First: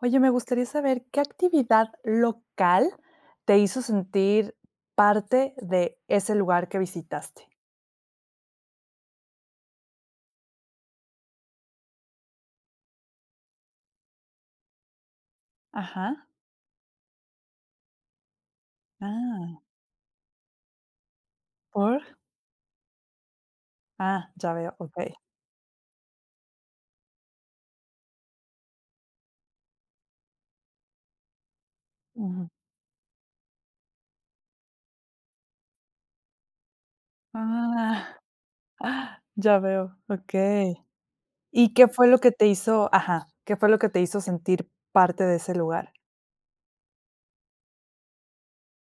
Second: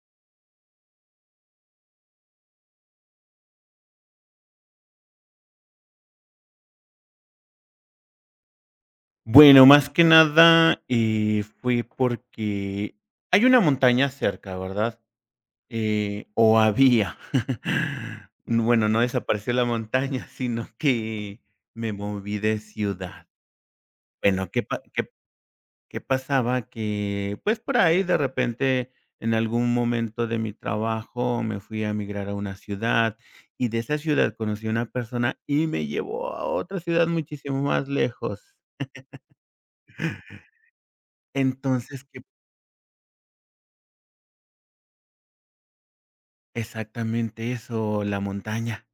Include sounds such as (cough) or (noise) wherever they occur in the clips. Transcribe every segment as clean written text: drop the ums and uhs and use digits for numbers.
Oye, me gustaría saber qué actividad local te hizo sentir parte de ese lugar que visitaste. Bueno, más que nada, fue porque hay una montaña cerca, ¿verdad? Ajá. O había. (laughs) Bueno, no desapareció Ah, la montaña, (laughs) sino que me ¿por? moví de ciudad. Ah, Bueno, ya ¿qué veo, pa qué okey. qué pasaba? Que, pues, por ahí de repente, en algún momento de mi trabajo, me fui a migrar a Ujú. una ciudad, y de esa ciudad conocí a una persona y me llevó a otra ciudad muchísimo más Ah, lejos. ah, ya veo, (laughs) okey. ¿Y Entonces, ¿qué qué fue lo que te hizo sentir parte de ese lugar? Exactamente eso, la montaña.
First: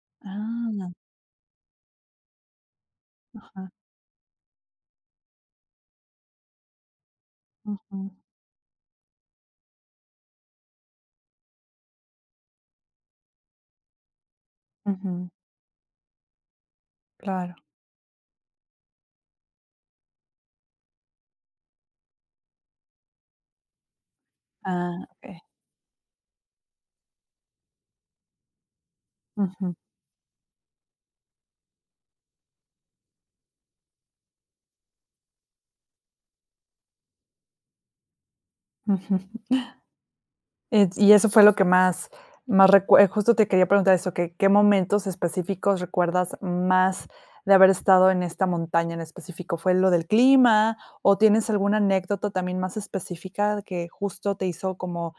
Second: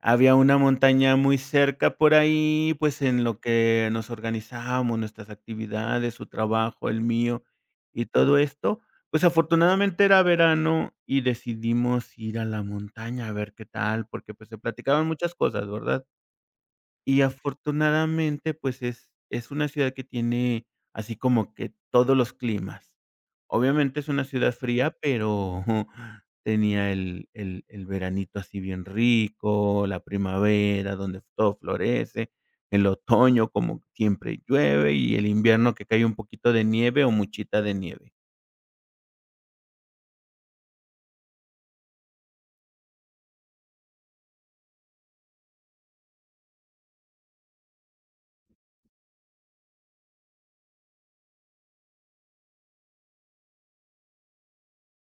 Había una Ah, montaña muy cerca por ahí, pues, en lo ajá, que nos organizábamos, nuestras actividades, su trabajo, el mío y ujú, todo esto. Pues, afortunadamente era verano y decidimos ir a la montaña a ver qué tal, porque, pues, se platicaban ujú, muchas cosas, ¿verdad? Y claro. afortunadamente, pues, es una ciudad que tiene así como que todos los climas. Obviamente es una ciudad fría, Ah, okey. pero (laughs) tenía el veranito así bien Ujú, rico, la primavera donde todo florece, el otoño como siempre llueve y el invierno que cae un poquito de nieve o muchita de nieve. ujú. Y eso fue lo que más más recue justo te quería preguntar eso, que, ¿qué momentos específicos recuerdas más de haber estado en esta montaña en específico? ¿Fue lo del clima o tienes alguna anécdota también más específica que justo te hizo como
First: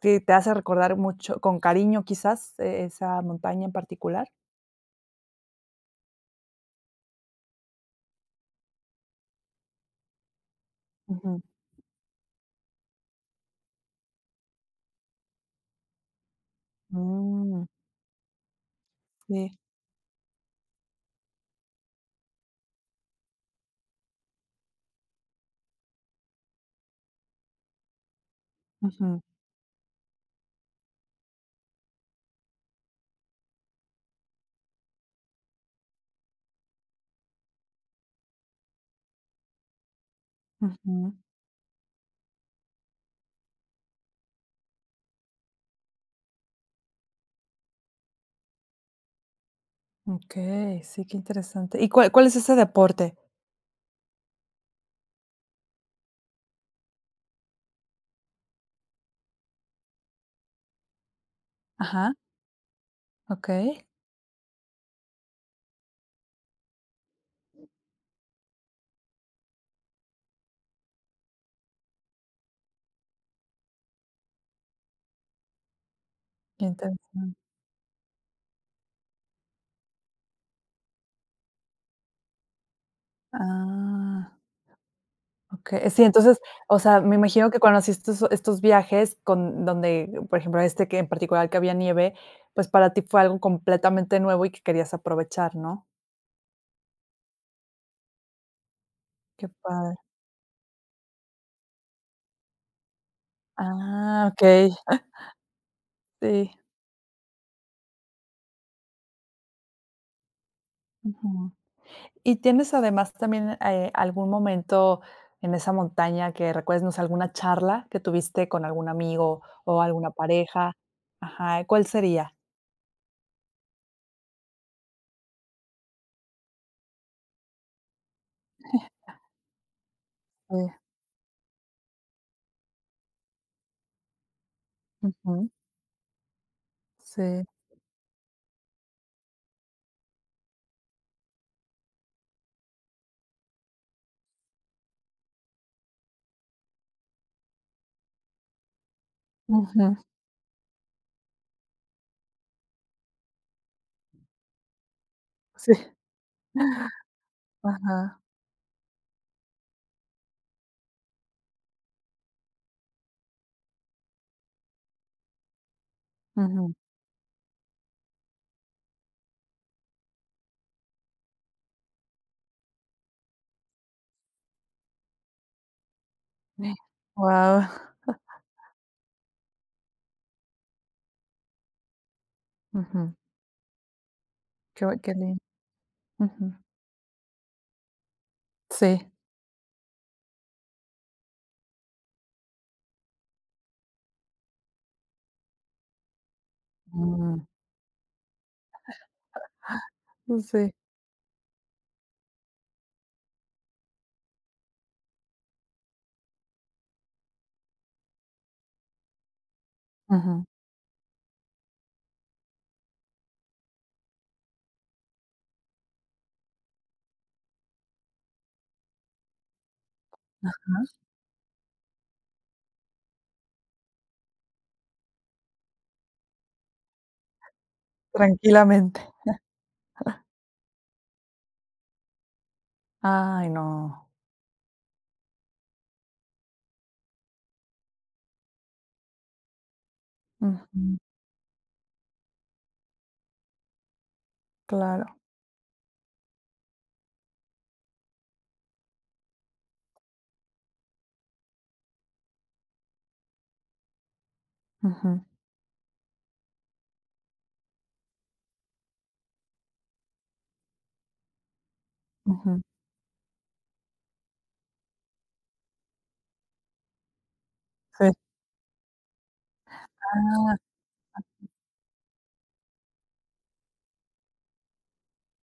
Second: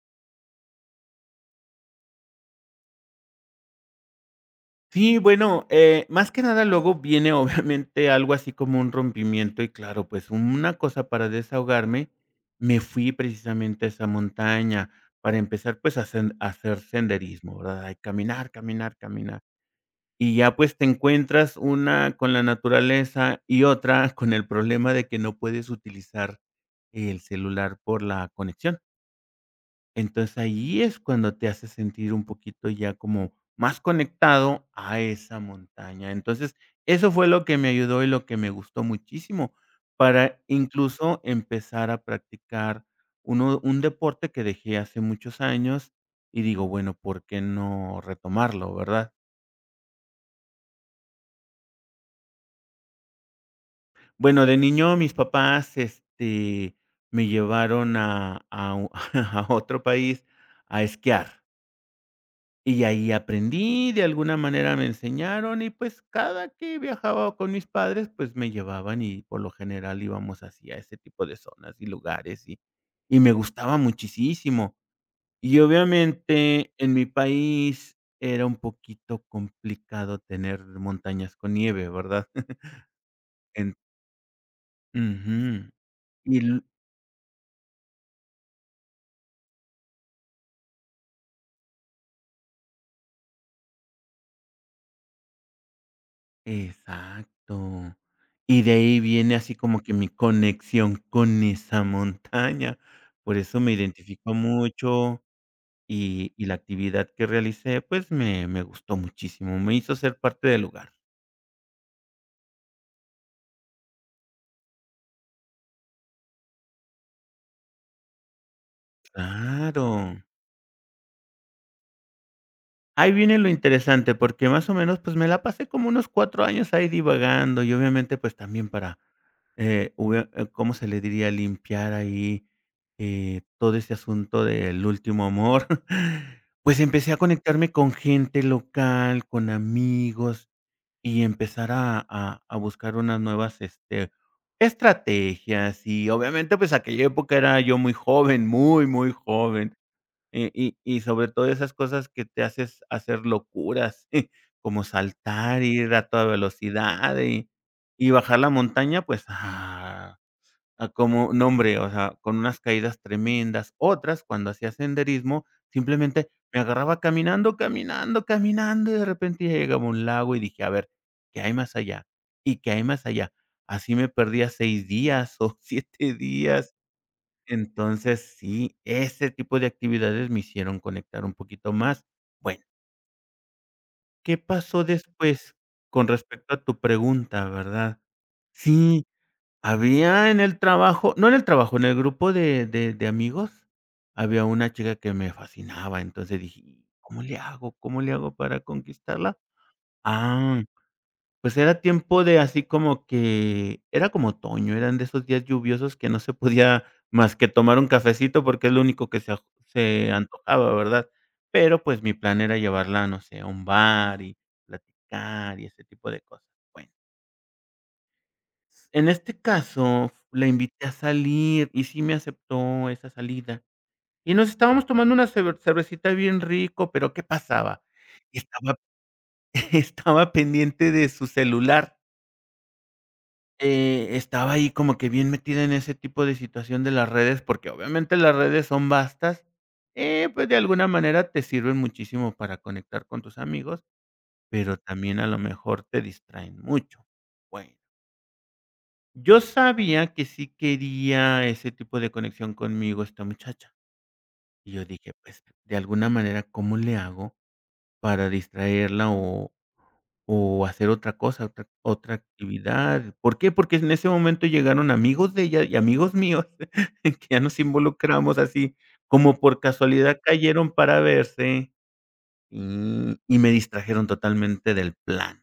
que te hace recordar mucho con cariño quizás, esa montaña en particular? Sí, bueno, más que nada luego viene obviamente algo así como un rompimiento y claro, pues una cosa para Ujú. desahogarme, me fui precisamente a esa montaña para empezar pues a hacer senderismo, Mm, ¿verdad? Ay, caminar, caminar, caminar. sí. Y ya pues te encuentras una con la naturaleza y otra con el problema de que no puedes utilizar el celular por la conexión. Ujú, Entonces, ahí es cuando te hace sentir un poquito ya como más conectado a esa montaña. Entonces, eso fue lo que me ayudó y lo que me gustó muchísimo para ujú. incluso empezar a practicar uno un deporte que dejé hace muchos años y digo, bueno, ¿por qué no retomarlo, verdad? Okey, sí, qué interesante. ¿Y cuál es ese deporte? Bueno, de niño mis papás, este, me llevaron a u (laughs) a otro país a esquiar. Ajá, Y ahí okey, aprendí, de alguna manera me enseñaron y, pues, cada que viajaba con mis padres, pues, me llevaban y por lo general íbamos hacia ese tipo de zonas y lugares y me gustaba muchísimo. Y qué obviamente en mi interesante. país era un poquito complicado tener montañas con nieve, ¿verdad? (laughs) En Ah. ujú. Okay, sí, Y entonces, o sea, me imagino que cuando haciste estos viajes con donde, por ejemplo, este que en particular que había nieve, pues, para ti fue algo completamente nuevo y que querías aprovechar, ¿no? Exacto. Y de ahí viene Qué así como que padre. mi conexión con esa montaña. Por eso me Ah, identifico okey, mucho y sí, la actividad que realicé, pues, me gustó muchísimo, me hizo ser parte del lugar. ujú. ¿Y tienes además también, algún momento en esa montaña que recuerdes, no sé, alguna charla que tuviste con algún amigo o alguna Claro. pareja? Ajá, ¿cuál sería? Ahí viene lo interesante, porque más o menos, pues, me la pasé como unos 4 años ahí divagando y obviamente, pues, también para hubie ¿cómo Sí, se le diría? Limpiar ahí, todo ese asunto del último ujú, amor. (laughs) Pues empecé a sí, conectarme con gente local, con amigos y empezar a buscar unas nuevas, este, estrategias y obviamente, pues, aquella época era yo muy joven, muy, muy joven. ujú, Y sobre todo esas cosas que te haces hacer locuras, (laughs) como saltar, sí, ir a toda velocidad y ajá, bajar la montaña, pues, ah, a como no, hombre, o sea, con unas caídas tremendas. Otras, cuando hacía senderismo, simplemente me ujú. agarraba caminando, caminando, caminando, y de repente ya llegaba a un lago y dije: "A ver, ¿qué hay más allá? ¿Y qué hay más allá?". Así me perdía 6 días o (laughs) 7 días. Wow. Entonces, sí, ese tipo de actividades me hicieron conectar un poquito más. Bueno, Ujú. ¿qué pasó Qué lindo. después? Con respecto Ujú. a tu pregunta, ¿verdad? Sí, Sí. había en el trabajo, no en el trabajo, en el grupo de amigos, había una chica que me fascinaba, entonces dije: "¿Cómo le Mm. hago? ¿Cómo le hago para conquistarla?". Ah. Sí. Pues era tiempo de así como que era como otoño, eran de esos días lluviosos que no se podía más que tomar un cafecito porque es lo único que se Ujú. antojaba, ¿verdad? Pero, pues, mi plan era llevarla, no sé, a un bar y platicar y ese tipo de cosas. Bueno, en este caso, la invité a Ajá. salir y sí me aceptó esa salida. Y nos estábamos tomando una cervecita bien rico, pero ¿qué pasaba? Estaba Tranquilamente. (laughs) estaba pendiente de su celular. Ay, no. Estaba ahí como que bien metida en ese tipo de situación de las redes, porque obviamente las redes son vastas, pues, de alguna Ujú. manera te sirven muchísimo para conectar con tus amigos, pero Claro. también a lo mejor te distraen mucho. Bueno, yo sabía que sí quería ese tipo de conexión conmigo esta muchacha, y yo dije: Ujú, "Pues, de alguna manera, ¿cómo le hago para distraerla O hacer otra cosa, otra ujú. actividad. ¿Por qué? Porque en ese momento llegaron amigos de ella y amigos míos, (laughs) que ya nos Sí. involucramos así, como por casualidad Ah, cayeron para verse, y me distrajeron totalmente del plan.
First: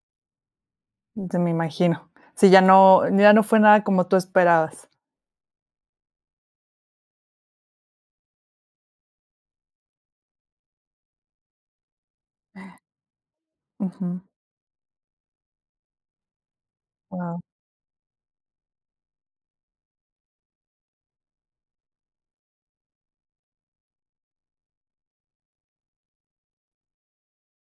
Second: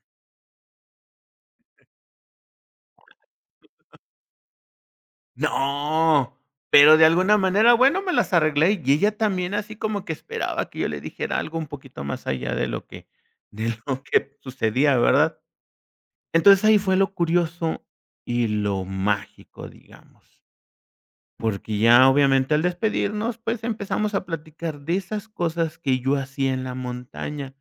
ya me imagino. Sí, ya no fue nada como tú esperabas. No, pero de alguna manera, bueno, me las arreglé, y ella también así como que esperaba que yo le dijera algo un poquito más allá de lo que (laughs) de lo Ujú. que sucedía, ¿verdad? Entonces, ahí fue lo Guau. curioso y lo mágico, digamos. Porque ya obviamente al despedirnos, pues, empezamos a platicar de esas cosas que yo hacía en la montaña.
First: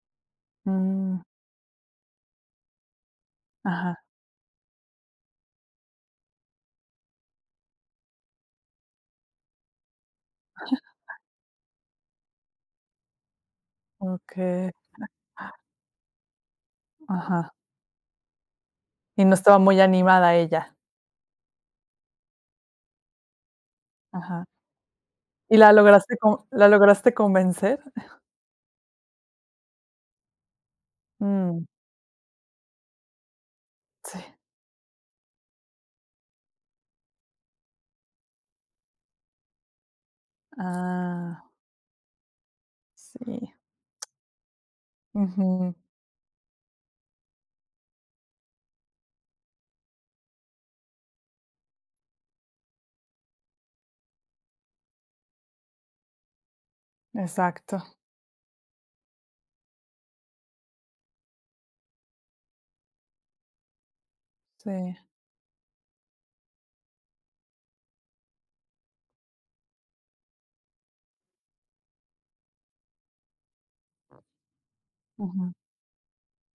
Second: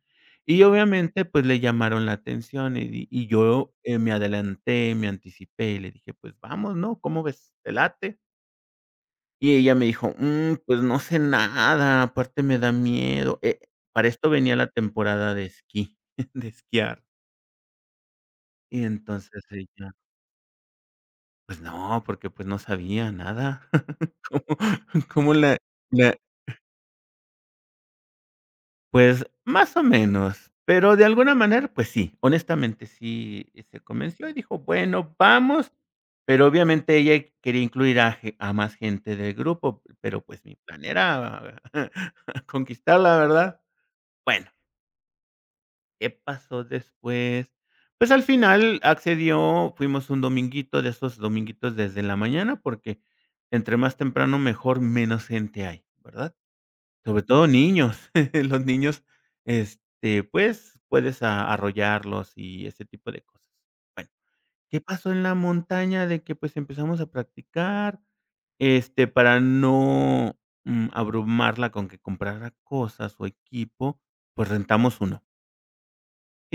Y Mm. obviamente, pues, le llamaron la atención, y yo, Ajá. Me adelanté, me anticipé, y le dije: "Pues vamos, ¿no? ¿Cómo ves? ¿Te late?". Y ella me dijo: "Mm, pues no sé nada, aparte me da miedo". Para esto venía la Okey. temporada de esquí, (laughs) de esquiar. Ajá. Y Y no entonces estaba muy ella, animada ella. pues no, porque, pues, no sabía nada. (laughs) ¿Cómo Ajá. ¿cómo ¿Y la la lograste convencer? Pues, más o menos, pero de alguna Mm. manera, pues sí, honestamente sí se Sí. convenció y dijo: "Bueno, vamos", pero obviamente ella quería incluir a más gente del grupo, pero pues mi plan Ah, era (laughs) conquistarla, sí. ¿verdad? Bueno, Ujú, ¿qué pasó después? Pues al final accedió, fuimos un dominguito, de esos dominguitos desde la mañana, porque entre más temprano mejor, menos gente hay, ¿verdad? Sobre todo exacto, niños, (laughs) los niños, este, pues, puedes a arrollarlos y ese tipo de cosas. sí, ¿Qué pasó en la montaña? De que, pues, empezamos a practicar, este, para no, mm, abrumarla con que comprara cosas o equipo, pues, rentamos uno. ujú,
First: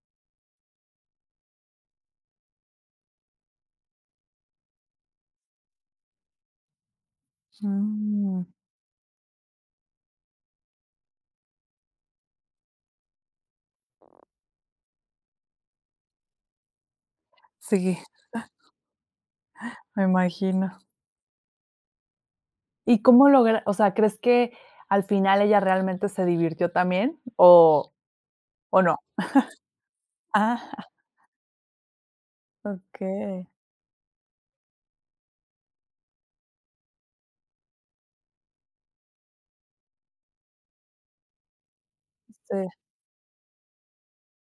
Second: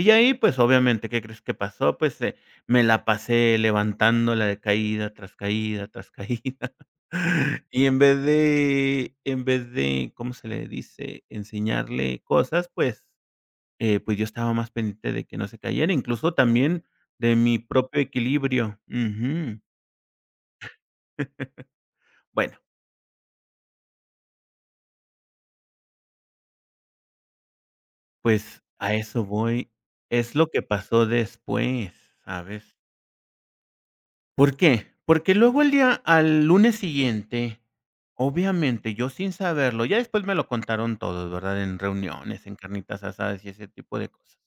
Y ahí, pues, obviamente, ¿qué crees que pasó? Pues, me la pasé levantándola de caída tras caída tras caída. (laughs) Y mm, en vez de, ¿cómo se le dice? Enseñarle cosas, pues, pues, yo estaba más pendiente de que no se cayera, incluso también de mi sí, propio equilibrio. Ujú. me imagino. Bueno, ¿Y cómo logra o sea, crees que al final ella realmente se divirtió también o pues, o a no? eso voy. Es lo que Ah, pasó después, (laughs) ¿sabes? okey, ¿Por qué? Porque luego el día al lunes siguiente, obviamente, yo sin saberlo, ya después me lo contaron todos, ¿verdad? En reuniones, en sí, carnitas asadas y ese tipo de cosas.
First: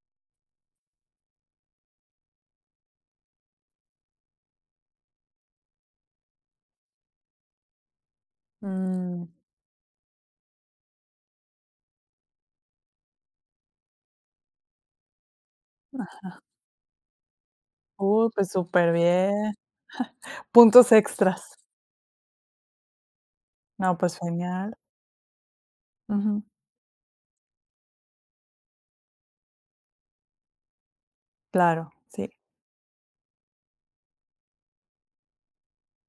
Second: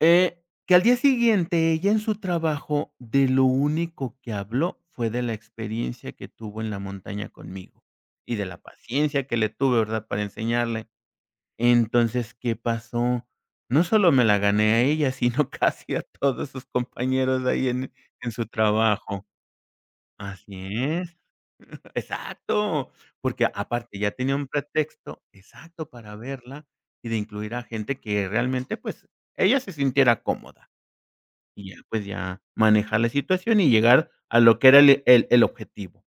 Que al día siguiente ella en su trabajo de lo único que habló fue de la experiencia que tuvo en la montaña conmigo y de la mm, paciencia que le tuve, ¿verdad? Para enseñarle. Entonces, ¿qué pasó? No solo me la gané a ella, sino (laughs) casi a todos sus compañeros ahí en su pues súper trabajo. bien. Así Puntos es, extras. exacto, porque aparte No, ya pues tenía un genial. pretexto exacto para Ujú, verla y de incluir a gente que realmente, pues, ella se sintiera cómoda y ya, claro, pues, sí, ya manejar la situación y llegar a lo que era el objetivo.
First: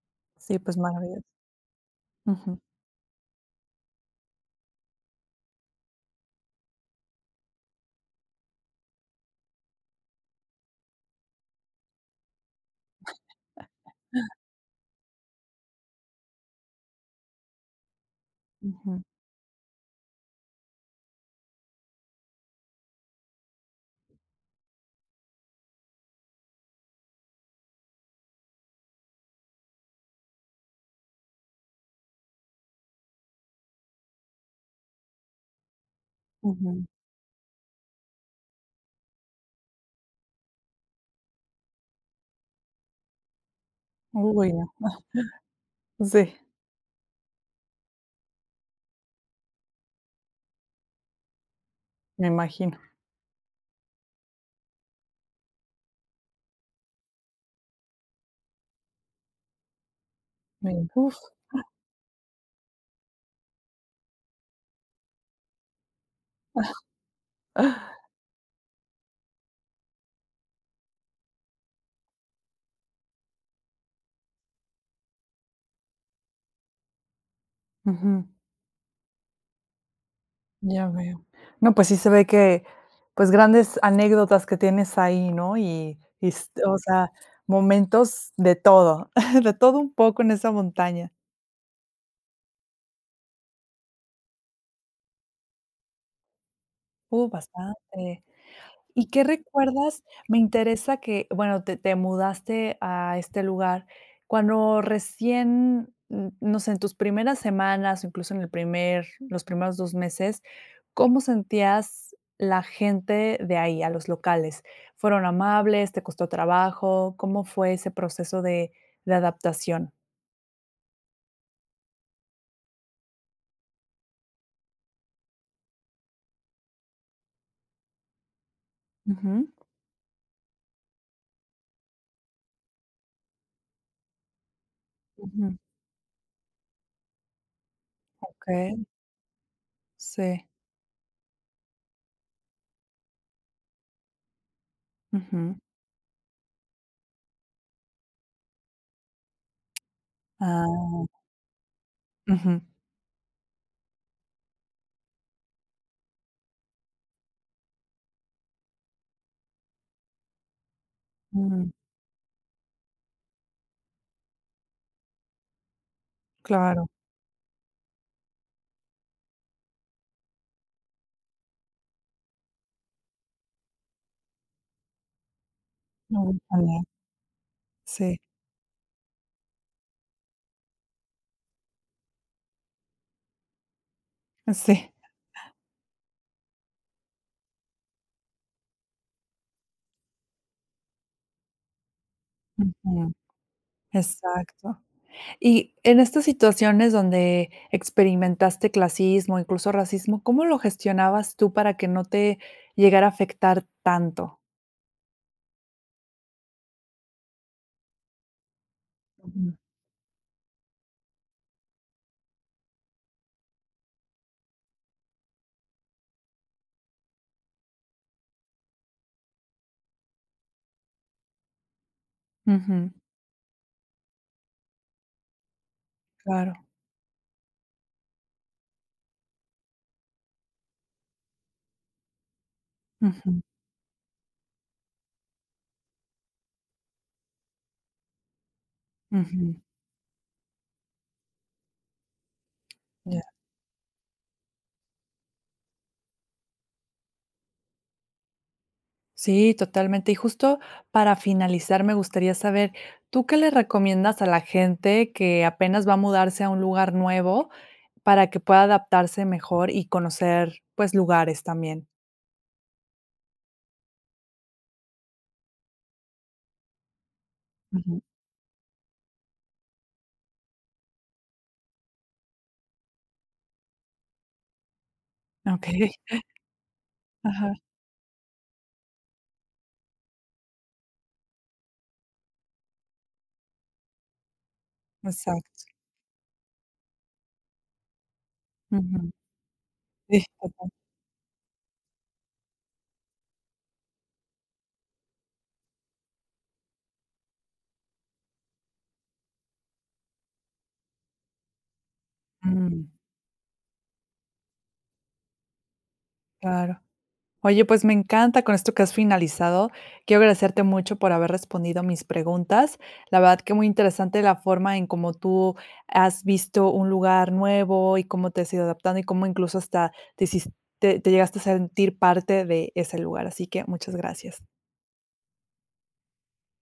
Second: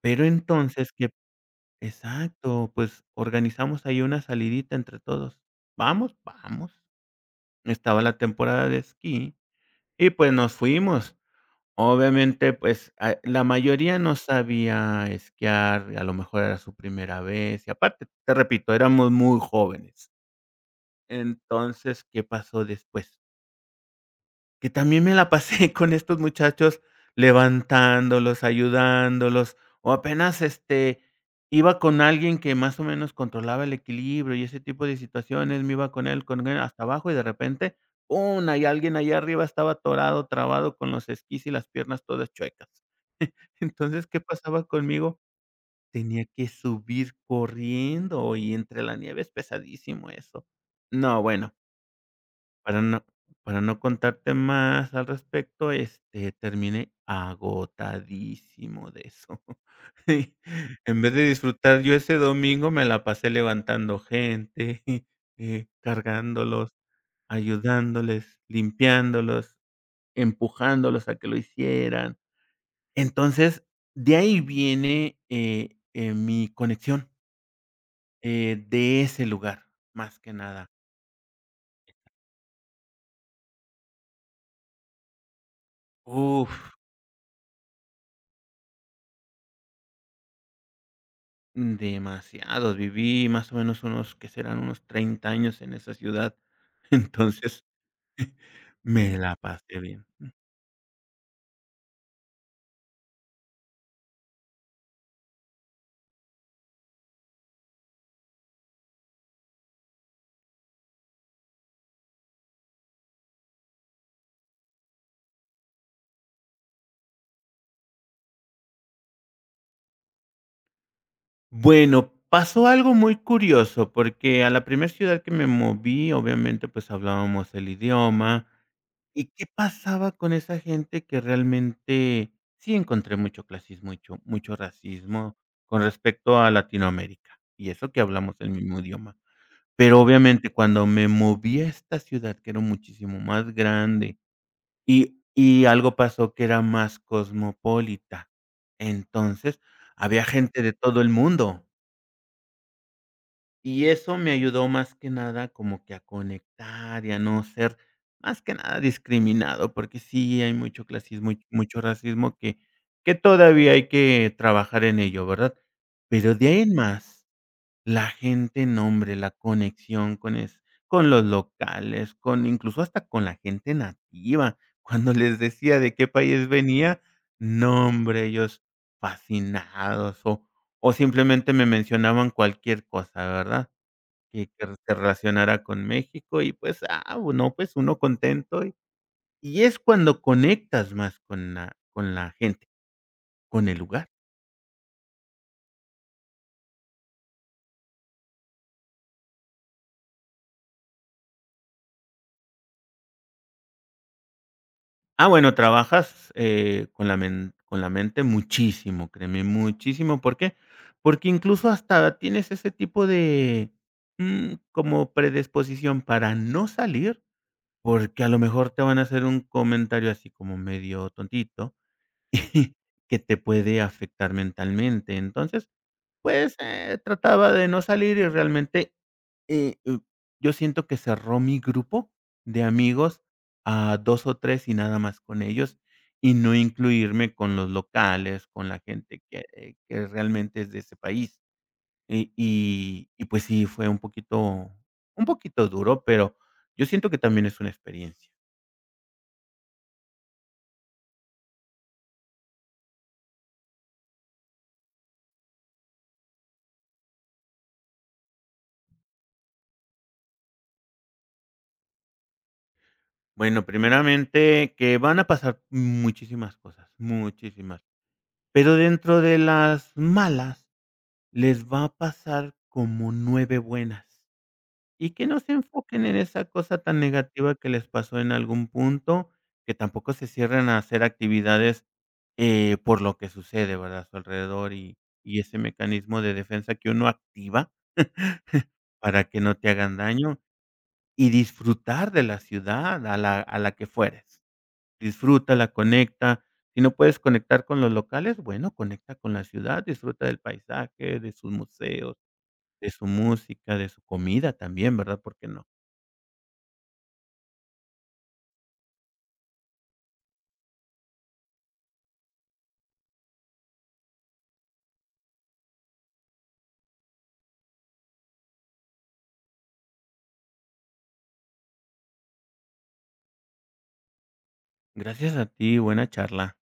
Pero sí, pues entonces que maravilloso. Ujú, exacto, pues, organizamos ahí una salidita entre todos. Vamos, vamos. Estaba la temporada de esquí y, pues, nos fuimos. Obviamente, pues, ah, la mayoría no sabía esquiar, a lo mejor era su primera vez, y aparte, te repito, ujú, éramos muy jóvenes. Entonces, ¿qué pasó después? Que también me la pasé (laughs) con estos muchachos levantándolos, ayudándolos, o apenas, este, iba con alguien que más o menos controlaba el equilibrio y ese tipo de situaciones, me iba con él, hasta ujú. abajo y de repente, pum, hay alguien allá arriba estaba atorado, trabado con los esquís y las piernas todas chuecas. Entonces, ¿qué Uy, pasaba no. conmigo? Tenía Sí, que subir corriendo y entre la nieve es pesadísimo eso. No, bueno, me imagino, para no para no contarte más al respecto, este, terminé agotadísimo de eso. (laughs) Sí, me en vez uf. de disfrutar yo ese domingo, me la pasé levantando gente, (laughs) cargándolos, (gasps) ayudándoles, limpiándolos, empujándolos a que lo hicieran. Entonces, de ahí viene, mi conexión, Ujú. De ese lugar, más que nada. Ya veo. No, pues sí se ve que, pues, grandes anécdotas que tienes ahí, ¿no? Y s Uf, o sea, momentos de todo, (laughs) de todo un poco en esa montaña. demasiados. Viví más o menos unos, que serán? Unos 30 años en esa ciudad. (laughs) Entonces, Bastante. ¿Y me qué la pasé recuerdas? bien. Me interesa que, bueno, te mudaste a este lugar. Cuando recién, no sé, en tus primeras semanas, o incluso en el primer los primeros 2 meses, ¿cómo sentías la gente de ahí, a los locales? ¿Fueron amables? ¿Te costó trabajo? ¿Cómo fue ese proceso de adaptación? Bueno, pasó algo muy curioso, porque a la primera ciudad que me moví, obviamente, pues hablábamos el idioma. ¿Y qué Ujú. pasaba con esa gente que realmente sí encontré mucho clasismo, mucho racismo Ujú. con respecto a Latinoamérica? Y eso que hablamos el Okey, mismo idioma. Pero, sí. obviamente, cuando me moví a esta ciudad, que era muchísimo más grande, y Ujú. y algo pasó que era más cosmopolita. Entonces, había gente de Ah, todo el mundo. ujú. Y eso me ayudó más que nada como que a conectar y a no ser más que nada discriminado, porque sí hay mucho clasismo y Mm, mucho racismo que todavía hay que trabajar en ello, ¿verdad? Pero de ahí en claro. más, la gente, no hombre, la conexión con los locales, con incluso hasta con la gente nativa. (laughs) Cuando les decía de qué No, país ojalá. venía, no Sí, hombre, ellos fascinados o simplemente me mencionaban cualquier cosa, ¿verdad? Y que sí. se relacionara con México y, pues, ah, bueno pues, uno contento y es cuando conectas más con la gente, Ujú, con el lugar. exacto. Y en estas situaciones donde experimentaste clasismo, incluso racismo, ¿cómo lo gestionabas tú para que no te llegara a afectar tanto? Ah, bueno, trabajas, con la mente muchísimo, créeme, Ujú, muchísimo, ¿por qué? Porque incluso hasta tienes ese tipo de, mm, como predisposición para no salir, porque a lo mejor te van a hacer un comentario así como medio tontito (laughs) ujú, que te puede afectar mentalmente. Entonces, claro. Pues, trataba de no salir y realmente, eh, uh, yo siento que cerró mi grupo de amigos Ujú, a 2 o 3 y nada más con ellos, y no incluirme con los locales, con la gente ujú, que realmente es de ese país. Y y ya. y pues sí, fue un poquito duro, pero yo siento que también es una experiencia. Sí, totalmente. Y justo para finalizar, me gustaría saber, ¿tú qué le recomiendas a la gente que apenas va a mudarse a un lugar nuevo para que pueda adaptarse mejor y conocer, pues, lugares también? Bueno, primeramente, que van a pasar muchísimas cosas, muchísimas. Ujú, Pero dentro de las malas Les va a pasar como 9 buenas, y que no se okey. enfoquen en esa cosa tan negativa Ajá. que les pasó en algún punto, que tampoco se cierren a hacer actividades, por lo que sucede, ¿verdad?, a su alrededor y ese Exacto. mecanismo de defensa que uno activa Ujú. para que no te hagan Sí, daño total. y disfrutar de la ciudad a la que fueres. Disfrútala, conecta, si no puedes conectar con los locales, bueno, conecta con la ciudad, disfruta del paisaje, de sus museos Mm, de su música, de su comida también, ¿verdad? ¿Por qué no? claro. Oye, pues me encanta con esto que has finalizado. Quiero agradecerte mucho por haber respondido mis preguntas. La verdad que muy interesante la forma en cómo tú has visto un lugar nuevo y cómo te has ido adaptando y cómo incluso hasta te hiciste te te llegaste a sentir parte de ese lugar. Así que muchas gracias. Gracias a ti, buena charla.